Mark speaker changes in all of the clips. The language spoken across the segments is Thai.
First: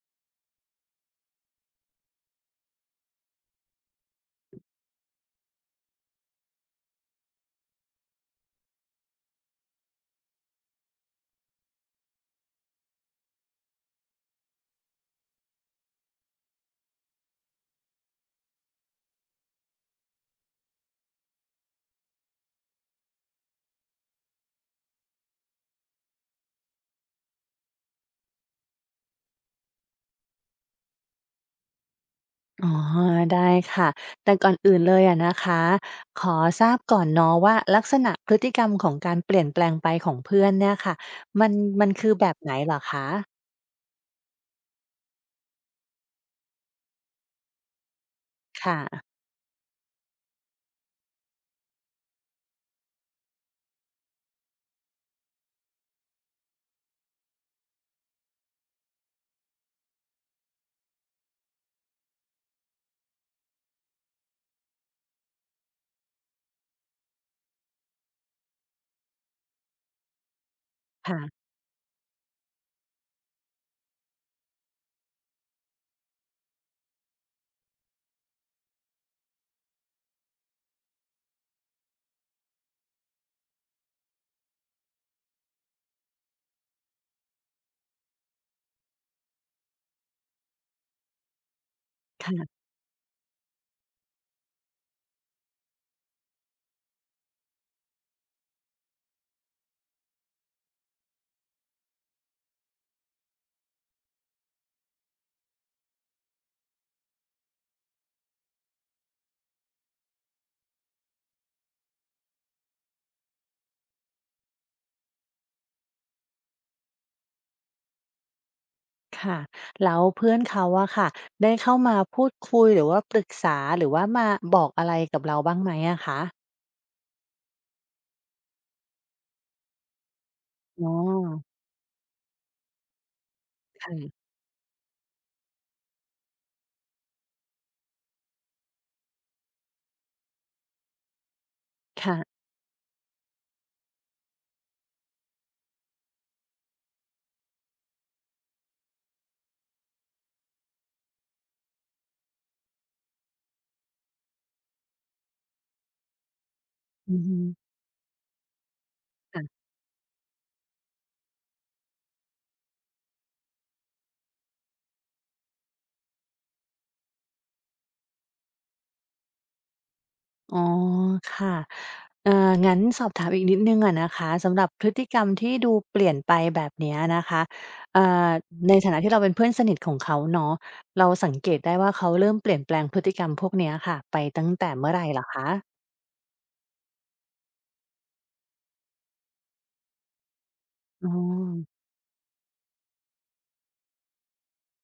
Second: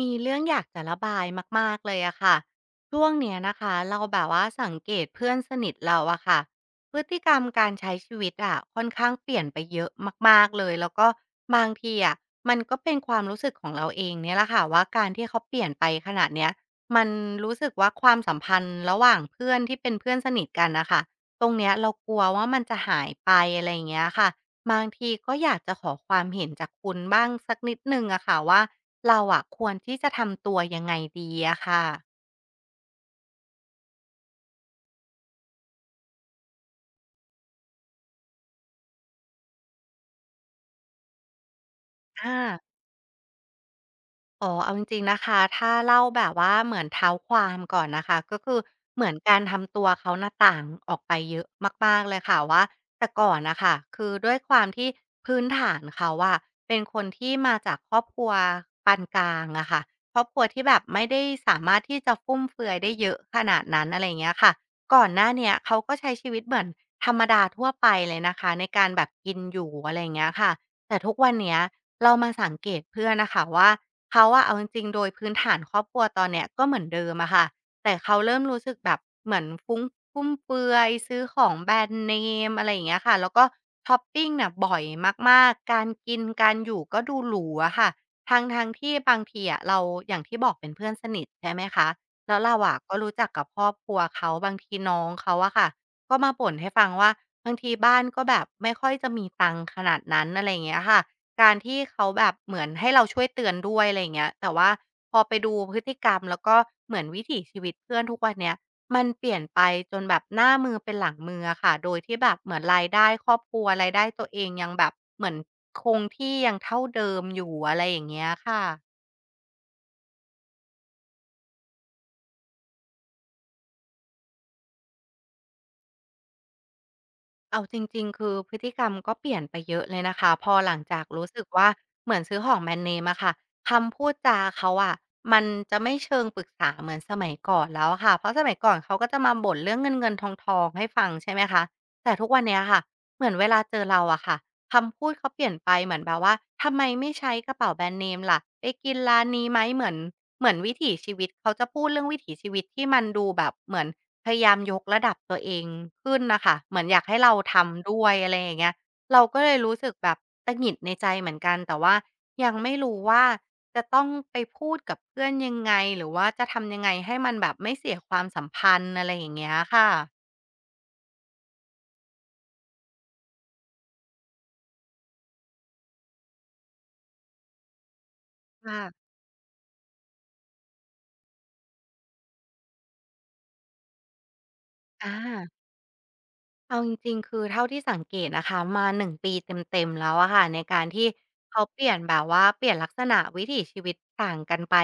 Speaker 1: มีเรื่องอยากจะระบายมากๆ เลยอะค่ะช่วงเนี้ยนะคะเราแบบว่าสังเกตเพื่อนสนิทเราอะค่ะพฤติกรรมการใช้ชีวิตอะค่อนข้างเปลี่ยนไปเยอะมากๆเลยแล้วก็บางทีอะมันก็เป็นความรู้สึกของเราเองเนี่ยแหละค่ะว่าการที่เขาเปลี่ยนไปขนาดเนี้ยมันรู้สึกว่าความสัมพันธ์ระหว่างเพื่อนที่เป็นเพื่อนสนิทกันน่ะค่ะตรงเนี้ยเรากลัวว่ามันจะหายไปอะไรอย่างเงี้ยค่ะ บางทีก็อยากจะขอความเห็นจากคุณบ้างสักนิดหนึ่งอะค่ะว่าเราอะควรที่จะทำตัวยังไงดีอะค่ะ
Speaker 2: อ๋อได้ค่ะแต่ก่อนอื่นเลยอะนะคะขอทราบก่อนเนาะว่าลักษณะพฤติกรรมของการเปลี่ยนแปลงไปของเพื่อนเนี่ยค่ะมันมันคือแบ
Speaker 1: อา
Speaker 2: บไหนเหรอคะ
Speaker 1: อ๋อเอาจริงๆนะคะถ้าเล่าแบบว่าเหมือนเท้าความก่อนนะคะก็คือเหมือ
Speaker 2: ค่ะ
Speaker 1: นการทำตัวเขาน่ะต่างออกไปเยอะมากๆเลยค่ะว่าแต่ก่อนน่ะค่ะคือด้วยความที่พื้นฐานเขาอะเป็นคนที่มาจากครอบครัวปานกลางอะค่ะครอบครัวที่แบบไม่ได้สามารถที่จะฟุ่มเฟือยได้เยอะขนาดนั้นอะไรอย่างเงี้ยค่ะก่อนหน้าเนี้ยเขาก็ใช้ชีวิตเหมือนธรรมดาทั่วไปเลยนะคะในการแบบกินอยู่อะไรอย่างเงี้ยค่ะ แต่ทุกวัน
Speaker 2: ค่ะ
Speaker 1: เนี้ยเรามาสังเกตเพื่อนนะคะว่าเขาอะเอาจริงๆโดยพื้นฐานครอบครัวตอนเนี้ยก็เหมือนเดิมอะค่ะแต่เขาเริ่มรู้สึกแบบเหมือนฟุ้งฟุ่มเฟือยซื้อของแบรนด์เนมอะไรอย่างเงี้ยค่ะแล้วก็ชอปปิงน่ะบ่อยมากๆการกินการอยู่ก็ดูหรูอะค่ะทางที่บางทีอะเราอย่างที่บอกเป็นเพื่อนสนิทใช่ไหมคะแล้วเรา
Speaker 2: ค่ะ
Speaker 1: อะก็รู้จักกับครอบครัวเขาบางทีน้องเขาอะค่ะ ก็มาบ่นให้ฟังว่าบางทีบ้านก็แบบไม่ค่อยจะมีตังค์ขนาดนั้นอะไรอย่างเงี้ยค่ะการที่เขาแบบเหมือนให้เราช่วยเตือนด้วยอะไรอย่างเงี้ยแต่ว่าพอไปดูพฤติกรรมแล้วก็เหมือนวิถีชีวิตเพื่อนทุกวันเนี้ยมันเปลี่ยนไปจนแบบหน้ามือเป็นหลังมืออะค่ะโดยที่แบบเหมือนรายได้ครอบครัวรายได้ตัวเองยังแบบเหมือนคงที่ยังเท่าเดิมอยู่อะไรอย่างเงี้ยค่ะ
Speaker 2: ค่ะแล้วเพื่อนเขาอะค่ะได้เข้ามาพูดคุยหรือว่าปรึกษาหรือว่ามาบอกอะไรกับเราบ้างไหมอะคะ
Speaker 1: เอาจริงๆ คือพฤติกรรมก็เปลี่ยนไปเยอะเลยนะคะพอหลัง
Speaker 2: อ๋อ
Speaker 1: จากรู้สึกว่าเหมือนซื้อของแบรนด์เนมอะค่ะคำพูด
Speaker 2: ค่ะ
Speaker 1: จาเขาอะมันจะไม่เชิงปรึกษาเหมือนสมัยก่อนแล้วอะค่ะเพราะสมัยก่อนเขาก็จะมาบ่นเรื่องเงินๆทองๆให้ฟังใช่ไหมคะแต่
Speaker 2: ค่ะ
Speaker 1: ทุกวันเนี้ยค่ะเหมือนเวลาเจอเราอะค่ะคำพูดเขาเปลี่ยนไปเหมือนแบบว่าทำไมไม่ใช้กระเป๋าแบรนด์เนมล่ะไปกินร้านนี้ไหมเหมือนเหมือนวิถีชีวิตเขาจะพูดเรื่องวิถีชีวิตที่มันดูแบบเหมือน พยายามยกระดับตัวเองขึ้นน่ะค่ะเหมือนอยากให้
Speaker 2: อือ
Speaker 1: เรา
Speaker 2: ฮึ
Speaker 1: ทำด้วยอะไรอย่างเงี้ยเราก็เลย
Speaker 2: ค่ะ
Speaker 1: รู้สึกแบบตะหงิดในใจเหมือนกันแต่ว่ายังไม่รู้ว่าจะต้องไปพูดกับเพื่อนยังไงหรือว่าจะทำยังไงให้มันแบบไม่เสียความสัมพันธ์อะไรอย่างเงี้ยค่ะ
Speaker 2: อ๋อค่ะ เอ่องั้นสอบถามอีกนิดหนึ่งอะนะคะสำหรับพฤติกรรมที่ดูเปลี่ยนไปแบบเนี้ยนะคะเอ่อใน
Speaker 1: ค่ะ
Speaker 2: ฐานะที่เราเป็นเพื่อนสนิทของเขาเนาะเราสังเกตได้ว่าเขาเริ่มเปลี่ยนแปลงพฤติกรรมพวกเนี้ยค่ะไปตั้งแต่เมื่อไร
Speaker 1: อา
Speaker 2: เหรอคะ
Speaker 1: เอาจริงๆคือเท่าที่สังเกตนะคะมา1ปีเต็มๆแล้วอะค่ะในการที่
Speaker 2: อ๋
Speaker 1: เขาเป
Speaker 2: อ
Speaker 1: ลี่ยนแบบว่าเปลี่ยนลักษณะวิถีชีวิตต่างกันไป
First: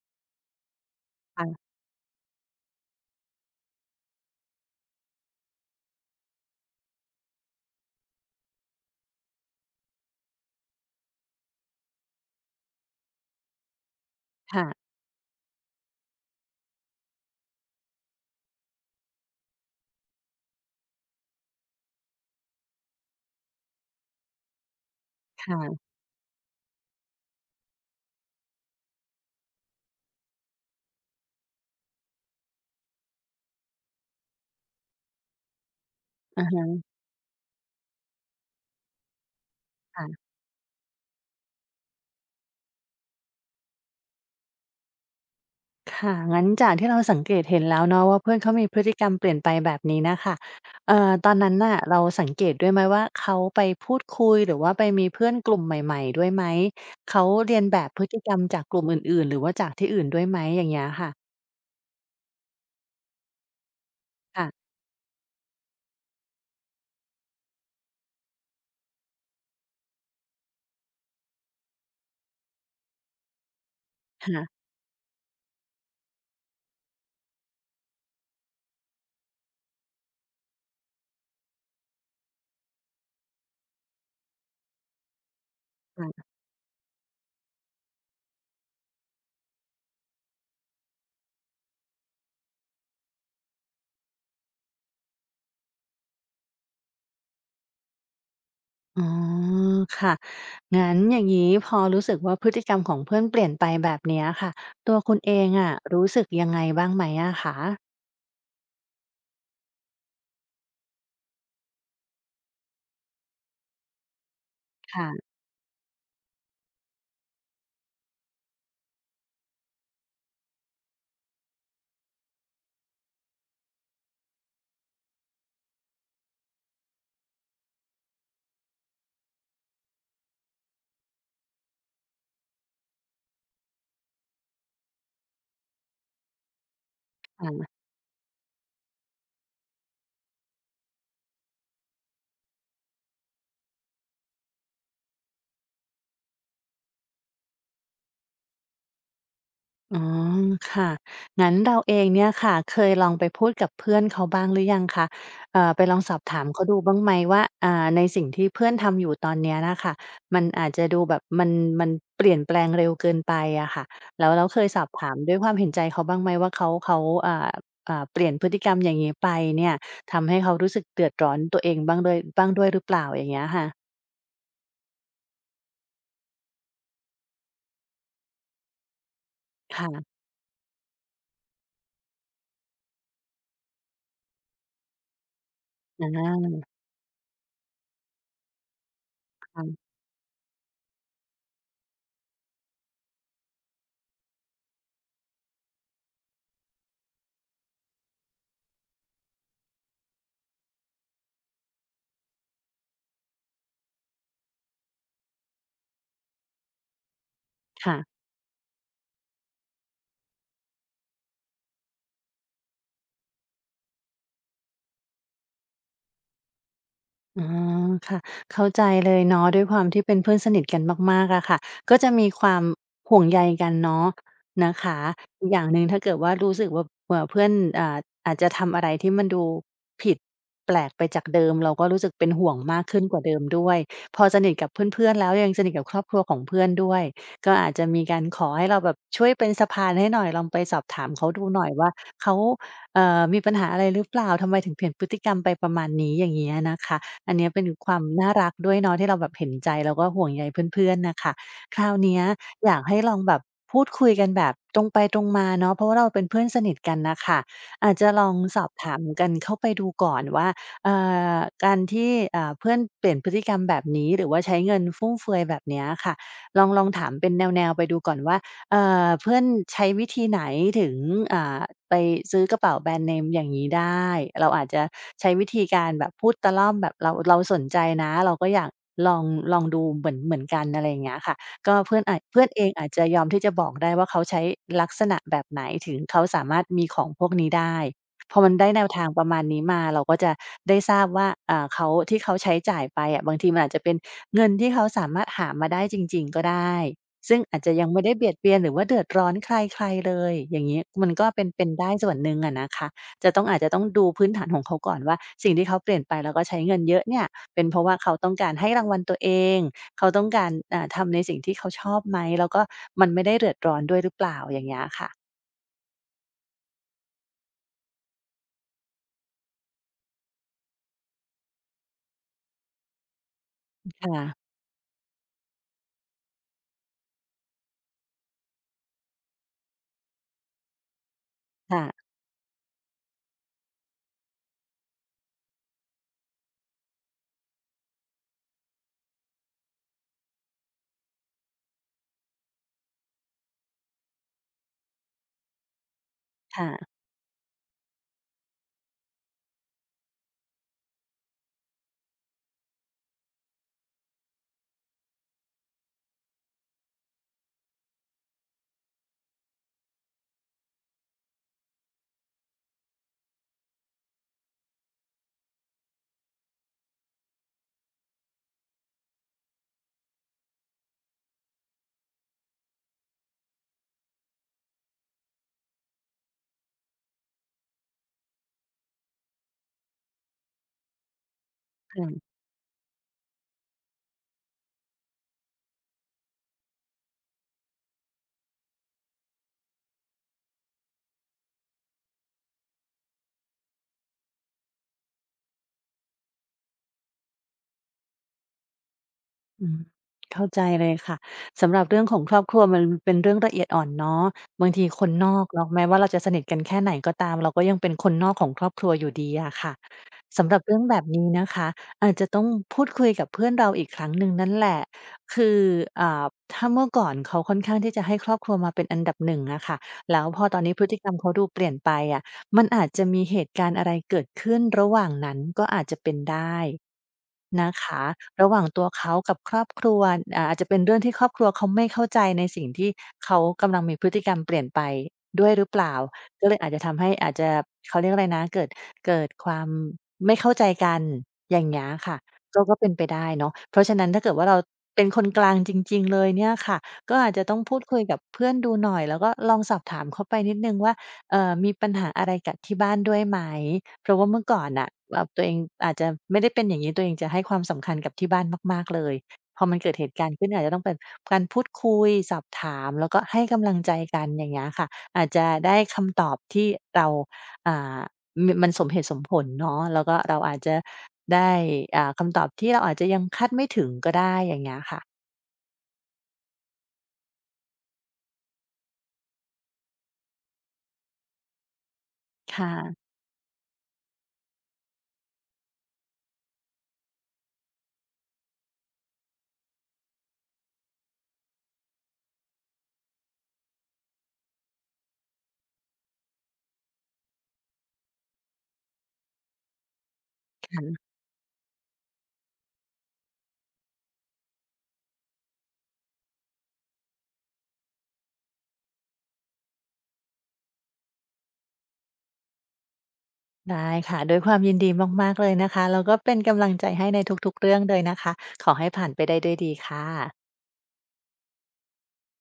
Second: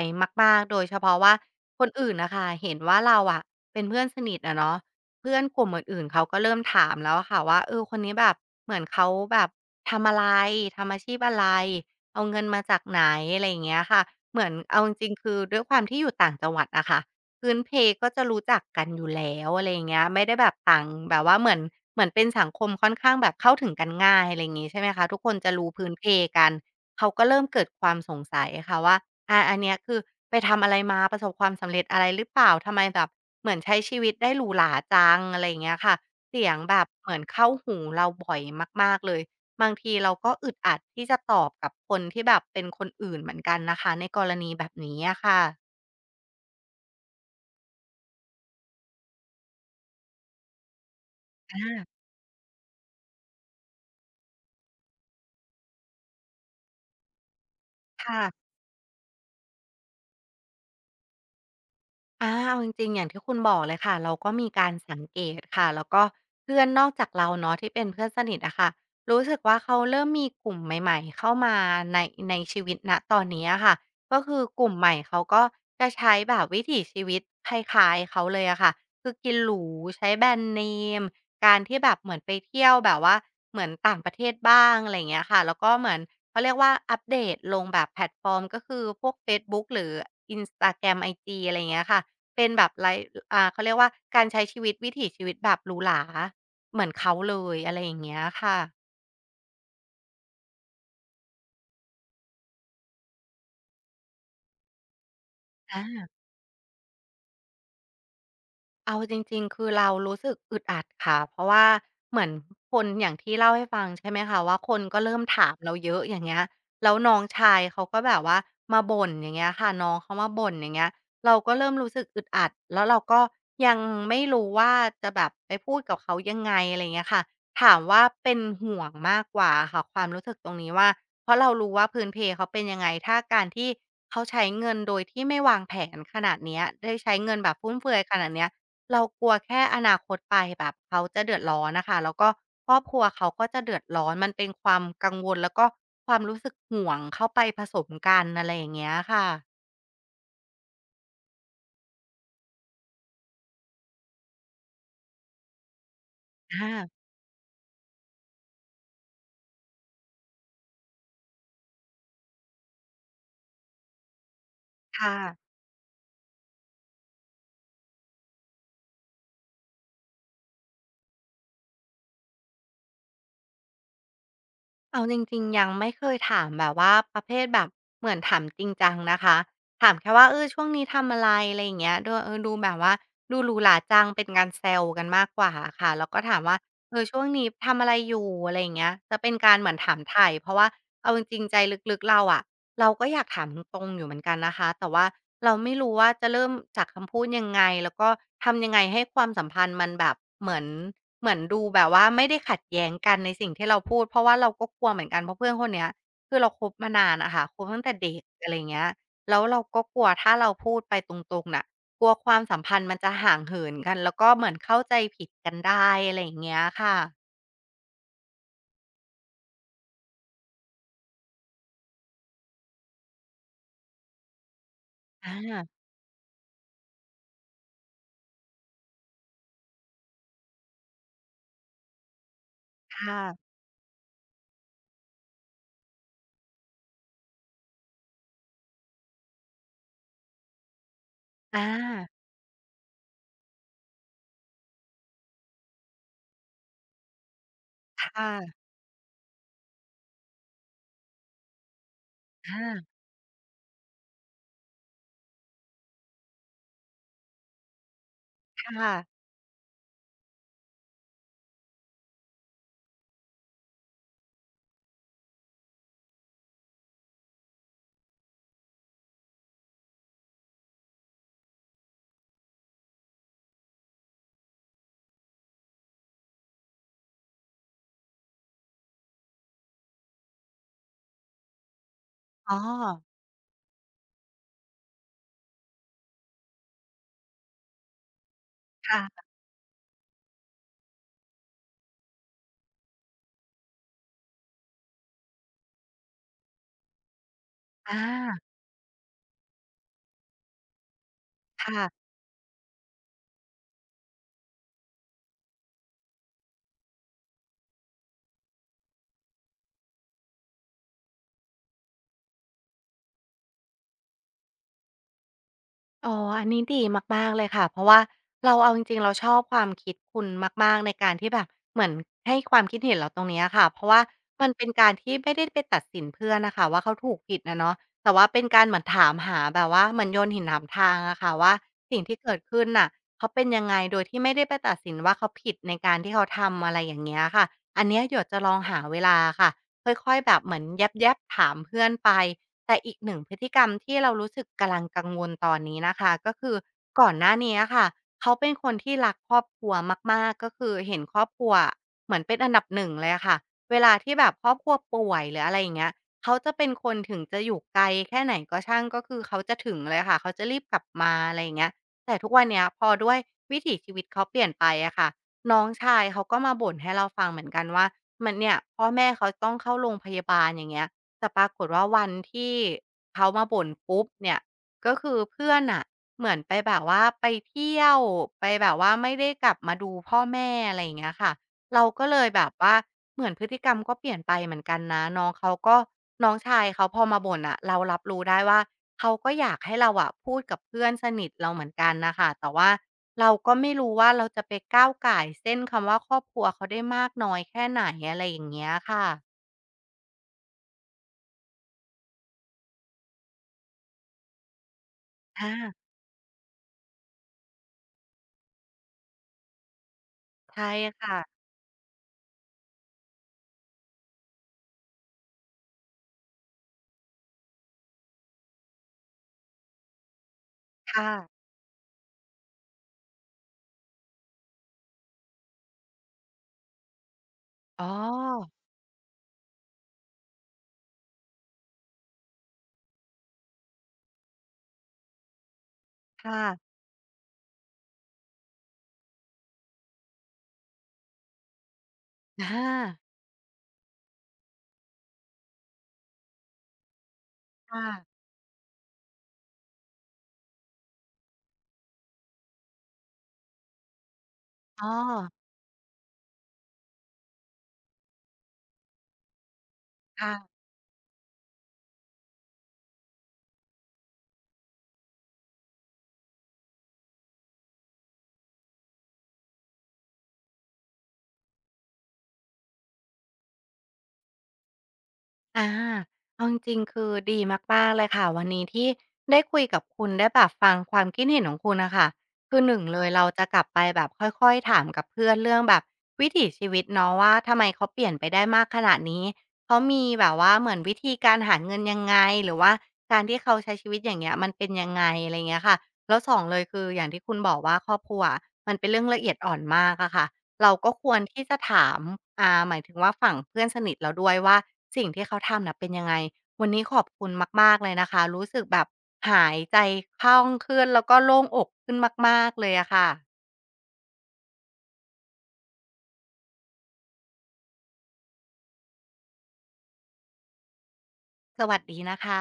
Speaker 1: มากๆโดยเฉพาะว่า
Speaker 2: ค่ะ
Speaker 1: คนอื่นน่ะค่ะเห็นว่าเราอะเป็นเพื่อนสนิทอะเนาะเพื่อนกลุ่มอื่นๆเขาก็เริ่มถามแล้วอะค่ะว่าเออคนนี้แบบเหมือนเขาแบบทำอะไรทำอาชีพอะไรเอาเงินมาจากไหนอะไรอย่างเงี้ยค่ะเหมือนเอาจ
Speaker 2: ค่ะ
Speaker 1: ริงๆคือด้วยความที่อยู่ต่างจังหวัดอะค่ะ พื้นเพก็จะรู้จักกันอยู่แล้วอะไรอย่างเงี้ยไม่ได้แบบต่างแบบว่าเหมือนเป็นสังคมค่อนข้างแบบเข้าถึงกันง่ายอะไรอย่างงี้ใช่ไหมคะทุกคนจะรู้
Speaker 2: ค่ะ
Speaker 1: พื้นเพกันเขาก็เริ่มเกิดความสงสัยค่ะว่าอันเนี้ยคือไปทำอะไรมาประสบความสำเร็จอะไรหรือเปล่าทำไมแบบเหมือนใช้ชีวิตได้หรูหราจังอะไรอย่างเงี้ยค่ะเสี
Speaker 2: อะ
Speaker 1: ยงแบ
Speaker 2: ฮะ
Speaker 1: บเหมือนเข้าหูเราบ่อยมากๆเลยบางทีเรา
Speaker 2: ค่ะ
Speaker 1: ก็อึดอัดที่จะตอบกับคนที่แบบเป็นคนอื่นเหมือนกันนะคะในกรณีแบบนี้อะค่ะ
Speaker 2: ค่ะงั้นจากที่เราสังเกตเห็นแล้วเนาะว่าเพื่อนเขามีพฤติกรรมเปลี่ยนไปแบบนี้นะคะเอ่อตอนนั้นน่ะเรา
Speaker 1: อา
Speaker 2: สังเกตด้วยไหมว่าเขาไปพูดคุยหรือว่าไปมีเพื่อนกลุ่มใหม่ๆด้วยไหมเขาเลียนแบบพฤติ
Speaker 1: ค่ะ
Speaker 2: กรรมจากกลุ่มอื่นๆหรือว่าจากที่อื่นด้วยไหมอย่างเงี้ยค่ะ
Speaker 1: เอาจริงๆอย่างที่คุณบอกเลยค่ะเราก็มีกา
Speaker 2: ค่ะ
Speaker 1: รสังเกตค่ะแล้วก็เพื่อนนอกจากเราเนาะที่เป็นเพื่อนสนิทอะค่ะรู้สึกว่าเขาเริ่มมีกลุ่มใหม่ๆเข้ามาในในชีวิตณตอนนี้อะค่ะก็คือก
Speaker 2: ค่ะ
Speaker 1: ลุ่มใหม่เขาก็จะใช้แบบวิถีชีวิตคล้ายๆเขาเลยอะค่ะคือกินหรูใช้แบรนด์เนมการที่แบบเหมือนไปเที่ยวแบบว่าเหมือนต่างประเทศบ้างอะไรเงี้ยค่ะแล้วก็เหมือนเขา
Speaker 2: ค่ะ
Speaker 1: เรียกว่าอัปเดตลงแบบแพลตฟอร์มก็คือพวกเฟซบุ๊กหรือ i นสตาแกรมไอจีอะไรเงี้ยค่ะ เป็นแบบไลฟ์เขาเรียกว่าการใช้ชีวิตวิถีชีวิตแบบหรูหราเหมือนเขาเลยอะไรอย่างเงี้ยค่ะ
Speaker 2: อ๋อค่ะงั้นอย่างงี้พอรู้สึกว่าพฤติกรรมของเพื่อนเปลี่ยนไปแบบเนี้ยค่ะตัวคุณเองอะรู้
Speaker 1: อา
Speaker 2: สึกยังไงบ้างไหมอะค
Speaker 1: เอาจริงๆ คือเรารู้สึกอึดอัดค่ะเพราะว่าเหมือนคนอย่างที่เล่าให้ฟังใช่ไหมคะว่าคนก็เริ่ม
Speaker 2: ะ
Speaker 1: ถามเราเยอะอย่างเงี้ยแล้วน้องชายเขาก็แบบว่ามาบ่นอย่างเงี้ยค่ะน้องเขามาบ่นอย่างเงี้ยเราก็เริ่มรู้สึกอึดอัดแล้วเราก็ยังไม่รู้ว่าจะแบบไปพูดกับเขายังไงอะไรอย่างเงี้ยค่ะถามว่าเป็นห่วงมากกว่าอะค่ะความรู้สึกตรงนี้ว่าเพราะเรารู้ว่าพื้นเพเขาเป็นยังไงถ้าการที่เขาใช้เงินโดยที่ไม่วางแผนขนาดเนี้ยได้ใช้เงินแบบฟุ่
Speaker 2: ค่ะ
Speaker 1: มเฟือยขนาดเนี้ย เรากลัวแค่อนาคตไปแบบเขาจะเดือดร้อนน่ะค่ะแล้วก็ครอบครัวเขาก็จะเดือดร้อนมันเป็นความกังวลแล้วก็ความรู้สึกห่วงเข้าไปผสมกันอะไรอย่างเงี้ยค่ะ
Speaker 2: อ๋อค่ะงั้นเราเองเนี่ยค่ะเคยลองไปพูดกับเพื่อนเขาบ้างหรือยังคะไปลองสอบถามเขาดู
Speaker 1: อา
Speaker 2: บ้างไหมว่าในสิ่งที่เพื่อนทำอยู่ตอนเนี้ยน่ะค่ะมันอาจจะดูแบบมันเปลี่ยนแปลงเร็วเกินไปอะค่ะแล้วเคยสอบ
Speaker 1: ค
Speaker 2: ถามด้วยค
Speaker 1: ่ะ
Speaker 2: วามเห็นใจเขาบ้างไหมว่าเขาอ่าเปลี่ยนพฤติกรรมอย่างงี้ไปเนี่ยทำให้เขารู้สึกเดือดร้อนตัวเองบ้างด้วยหรือเปล่าอย่างเงี้ยค่ะ
Speaker 1: เอาจริงๆยังไม่เคยถามแบบว่าประเภทแบบเหมือนถามจริงจังนะคะถามแค่
Speaker 2: ค่ะ
Speaker 1: ว่าเออช่วงนี้ทำอะไรอะไรอย่างเงี้ยดูเออดูแบบว่าดูหรูหราจังเป็นการแซวกันมากกว่าอะค่ะแล้วก็ถาม
Speaker 2: อา
Speaker 1: ว่าเออช่วงนี้ทำอะไรอยู่อะไรอย่างเงี้ยจะเป็นการเหมือน
Speaker 2: ค่ะ
Speaker 1: ถามไถ่เพราะว่าเอาจริงๆใจลึกๆเราอะ เราก็อยากถามตรงๆอยู่เหมือนกันนะคะแต่ว่าเราไม่รู้ว่าจะเริ่มจากคำพูดยังไงแล้วก็ทำยังไงให้ความสัมพันธ์มันแบบเหมือนเหมือนดูแบบว่าไม่ได้ขัดแย้งกันในสิ่งที่เราพูดเพราะว่าเราก็กลัวเหมือนกันเพราะเพื่อนคนเนี้ยคือเราคบมานานอะค่ะคบตั้งแต่
Speaker 2: ค่ะ
Speaker 1: เด็กอะไรอย่างเงี้ยแล้วเราก็กลัวถ้าเราพูดไปตรงๆน่ะกลัวความสัมพันธ์มันจะห่างเหินกันแล้วก็เหมือนเข้าใจผิดกันได้อะไรอย่างเงี้ยค่ะ
Speaker 2: อ๋อค่ะเข้าใจเลยเนาะด้วยความที่เป็นเพื่อนสนิทกันมากๆอะค่ะก็จะมีความห่วงใยกันเนาะนะคะ
Speaker 1: อ
Speaker 2: อีกอย่างห
Speaker 1: า
Speaker 2: นึ่งถ้าเกิดว่ารู้สึกว่าเพื่อนอ่าอาจจะทำอะไรที่มันดูผิดแปลกไปจากเดิมเราก็รู้สึกเป็นห่วงมากขึ้นก
Speaker 1: ค่ะ
Speaker 2: ว่าเดิมด้วยพอสนิทกับเพื่อนๆแล้วยังสนิทกับครอบครัวของเพื่อนด้วยก็อาจจะมีการขอให้เราแบบช่วยเป็นสะพานให้หน่อยลองไปสอบถามเขาดูห
Speaker 1: อา
Speaker 2: น่อยว่าเขามีปัญหาอะไรหรือเปล่าทำไมถึงเปลี่ยนพฤติกรรมไปประมาณนี้อย่างเงี้ยนะคะ อันเนี้ยเป็นควา
Speaker 1: ค
Speaker 2: มน่ารัก
Speaker 1: ่ะ
Speaker 2: ด้วยเนาะที่เราแบบเห็นใจแล้วก็ห่วงใยเพื่อนๆน่ะค่ะคราวเนี้ยอยาก
Speaker 1: อา
Speaker 2: ให้ลองแบบพูดคุยกันแบบตรงไปตรงมาเนาะเพราะว่าเราเป็นเพื่อนสนิทกันน่ะค่ะอาจจะลองส
Speaker 1: ค
Speaker 2: อบ
Speaker 1: ่ะ
Speaker 2: ถามกันเข้าไปดูก่อนว่าเอ่อการที่เพื่อนเปลี่ยนพฤติกรรมแบบนี้หรือว่าใช้เงินฟุ่มเฟือยแบบเนี้ยค่ะลองถามเป็นแนวๆไปดูก่อนว่า เพื่อนใช้วิธีไหนถึงอ่าไปซื้อกระเป๋าแบรนด์เนมอย่างงี้ได้เราอาจจะใช้วิธีการแบบพูดตะล่อมแบบเราสนใจนะเราก็อยากลองลองดูเหมือนกันอะไรอย่างเงี้ยค่ะก็เพื่อน
Speaker 1: อ๋อ
Speaker 2: เองอาจจะยอมที่จะบอกได้ว่าเขาใช้ลักษณะแบบไหนถึงเขาสามารถมีของพวกนี้ได้พอมันได้แนว
Speaker 1: ค่
Speaker 2: ทางป
Speaker 1: ะ
Speaker 2: ระมาณนี้มาเราก็จะได้ทราบว่าเขาที่เขาใช้จ่ายไปอะบางทีมันอาจจะเป็นเงินที่เขาสามารถหามาได้จริงๆก็ได้ ซึ่งอาจจะยัง
Speaker 1: อา
Speaker 2: ไม่ได้เบียดเบียนหรือว่าเดือดร้อนใครๆเลยอย่างงี้มันก็เป็นได้ส่
Speaker 1: ค่ะ
Speaker 2: วนหนึ่งอะนะคะจะต้องอาจจะต้องดูพื้นฐานของเขาก่อนว่าสิ่งที่เขาเปลี่ยนไปแล้วก็ใช้เงินเยอะเนี่ยเป็นเพราะว่าเขาต้องการให้รางวัลตัวเองเขาต้องการทำในสิ่งที่เขาชอบไหมแล้วก็มันไม่ได้เดือดร้อนด้วยหรือเปล่าอย่างเงี้ยค่ะ
Speaker 1: อ๋ออันนี้ดีมากๆเลยค่ะเพราะว่าเราเอาจริงๆเราชอบความคิดคุณมากๆในการที่แบบเหมือนให้ความคิดเห็นเราตรงเนี้ยค่ะเพราะว่ามัน
Speaker 2: ค่ะ
Speaker 1: เป็นการที่ไม่ได้ไปตัดสินเพื่อนน่ะค่ะว่าเขาถูกผิดอะเนาะแต่ว่าเป็นการเหมือนถามหาแบบว่าเหมือนโยนหินถามทางอะค่ะว่า
Speaker 2: ค่ะ
Speaker 1: สิ่งที่เกิดขึ้นน่ะเขาเป็นยังไงโดยที่ไม่ได้ไปตัดสินว่าเขาผิดในการที่เขาทำอะไรอย่างเงี้ยค่ะอันเนี้ยเดี๋ยวจะลองหาเวลาค่ะค่อยๆแบบเหมือนแยบๆถามเพื่อนไป แต่อีกหนึ่งพฤติกรรมที่เรารู้สึกกำลังกังวลตอนนี้นะคะก็คือ
Speaker 2: ค่ะ
Speaker 1: ก่อนหน้านี้ค่ะเขาเป็นคนที่รักครอบครัวมากๆก็คือเห็นครอบครัวเหมือนเป็นอันดับหนึ่งเลยอะค่ะเวลาที่แบบครอบครัวป่วยหรืออะไรอย่างเงี้ยเขาจะเป็นคนถึงจะอยู่ไกลแค่ไหนก็ช่างก็คือเขาจะถึงเลยค่ะเขาจะรีบกลับมาอะไรอย่างเงี้ยแต่ทุกวันเนี้ยพอด้วยวิถีชีวิตเขาเปลี่ยนไปอะค่ะน้องชายเขาก็มาบ่นให้เราฟังเหมือนกันว่ามันเนี่ยพ่อแม่เขาต้องเข้าโรงพยาบาลอย่างเงี้ย แต่ปรากฏว่าวันที่เขามาบ่นปุ๊บเนี่ยก็คือเพื่อนน่ะเหมือนไปแบบว่าไปเที่ยวไปแบบว่าไม่ได้กลับมาดูพ่อแม่อะไรอย่างเงี้ยค่ะเราก็เลย
Speaker 2: ค่ะ
Speaker 1: แบบว่าเหมือนพฤติกรรมก็เปลี่ยนไปเหมือนกันนะน้องเขาก็น้องชายเขาพอมาบ่นน่ะเรารับรู้ได้ว่าเขาก็อยากให้เราอะพูดกับเพื่อนสนิทเราเหมือนกันน่ะค่ะแต่ว่าเราก็ไม่รู้ว่าเราจะไปก้าวก่ายเส้นคำว่าครอบครัวเขาได้มากน้อยแค่ไหนอะไรอย่างเงี้ยค่ะ
Speaker 2: อืมเข้าใจเลยค่ะสำหรับเรื่องของครอบครัวมันเป็นเรื่องละเอียดอ่อนเนาะบางทีคนนอกเนาะ
Speaker 1: อา
Speaker 2: แม้ว่าเราจะสนิทกันแค่ไหนก็ตามเราก็ยังเป็นคนนอกของครอบครัวอยู่ดีอะค่ะสำหรับ
Speaker 1: ใช่
Speaker 2: เรื่องแบบนี้
Speaker 1: ค่ะ
Speaker 2: นะคะอาจจะต้องพูดคุยกับเพื่อนเราอีกครั้งหนึ่งนั่นแหละคืออ่าถ้าเมื่อก่อนเขาค่อนข้างที่จะให้ครอบครัวมาเป็นอันดับหนึ่งอะค่ะแล้วพอตอนนี้พฤติกรรมเขา
Speaker 1: ค่ะ
Speaker 2: ดูเปลี่ยนไปอะ มันอาจจะมีเหตุการณ์อะไรเกิดขึ้นระหว่างนั้นก็อาจจะเป็นได้นะ
Speaker 1: อ๋อ
Speaker 2: คะระหว่างตัวเขากับครอบครัวอาจจะเป็นเรื่องที่ครอบครัวเขาไม่เข้าใจในสิ่งที่เขากำลังมีพฤติกรรมเปลี่ยนไปด้วยหรือเปล่า
Speaker 1: ค่ะ
Speaker 2: ก็เลยอาจจะทำให้อาจจะเขาเรียกอะไรนะเกิดความไม่เข้าใจกันอย่างเงี้ยค่ะ
Speaker 1: อ
Speaker 2: ก็เป็นไป
Speaker 1: า
Speaker 2: ได้เนาะเพราะฉะนั้นถ้าเกิดว่าเราเป็นคนกลางจริงๆเลยเนี่ยค่ะก็อาจจะต้องพูด
Speaker 1: ค่ะ
Speaker 2: คุยกับเพื่อนดูหน่อยแล้วก็ลองสอบถามเขาไปนิดหนึ่งว่า มีปัญหาอะไรกับที่บ้านด้วยไหมเพราะว่าเมื่อก่อน
Speaker 1: อ๋อ
Speaker 2: น่ะตัวเองอาจจะไม่ได้เป็นอย่างงี้ตัวเองจะให้ความสำคัญกับที่บ้านมากๆเลยพอมันเกิดเหตุการ
Speaker 1: ค่ะ
Speaker 2: ณ์ขึ้นอาจจะต้องเป็นการพูดคุยสอบถามแล้วก็ให้กำลังใจกันอย่างเงี้ยค่ะอาจจะได้คำตอบที่เราอ่ามมันสมเหตุสมผลเนาะแล้วก็เราอาจจะได้คำตอบที่เราอาจจะยังคาดไม่ถึงก็ได้อย่างเงี้ยค่ะ
Speaker 1: อาเอาจริงๆคือดีมากๆเลยค่ะวันนี้ที่ได้คุยกับคุณได้แบบฟังความคิดเห็นของคุณน่ะค่ะ
Speaker 2: ค
Speaker 1: คือหนึ่งเลย
Speaker 2: ่ะ
Speaker 1: เราจะกลับไปแบบค่อยๆถามกับเพื่อนเรื่องแบบวิถีชีวิตเนาะว่าทำไมเขาเปลี่ยนไปได้มากขนาดนี้เขามีแบบว่าเหมือนวิธีการหาเงินยังไงหรือว่าการที่เขาใช้ชีวิตอย่างเงี้ยมันเป็นยังไงอะไรเงี้ยค่ะแล้วสองเลยคืออย่างที่คุณบอกว่าครอบครัวอะมันเป็นเรื่องละเอียดอ่อนมากอะค่ะ เราก็ควรที่จะถามหมายถึงว่าฝั่งเพื่อนสนิทเราด้วยว่าสิ่งที่เขาทำน่ะเป็นยังไงวันนี้ขอบคุณมากๆเลยนะคะรู้สึกแบบหายใจคล่องขึ้นแล้วก็โล่งอกขึ้นมากๆเลยอะค่ะ
Speaker 2: ได้ค่ะด้วยความยินดีมากๆ เลยนะคะแล้วก็เป็นกำลังใจให้ในทุกๆเรื่องเลยนะคะขอให้ผ่านไปได้ด้วยดีค่ะ
Speaker 1: สวัสดีนะคะ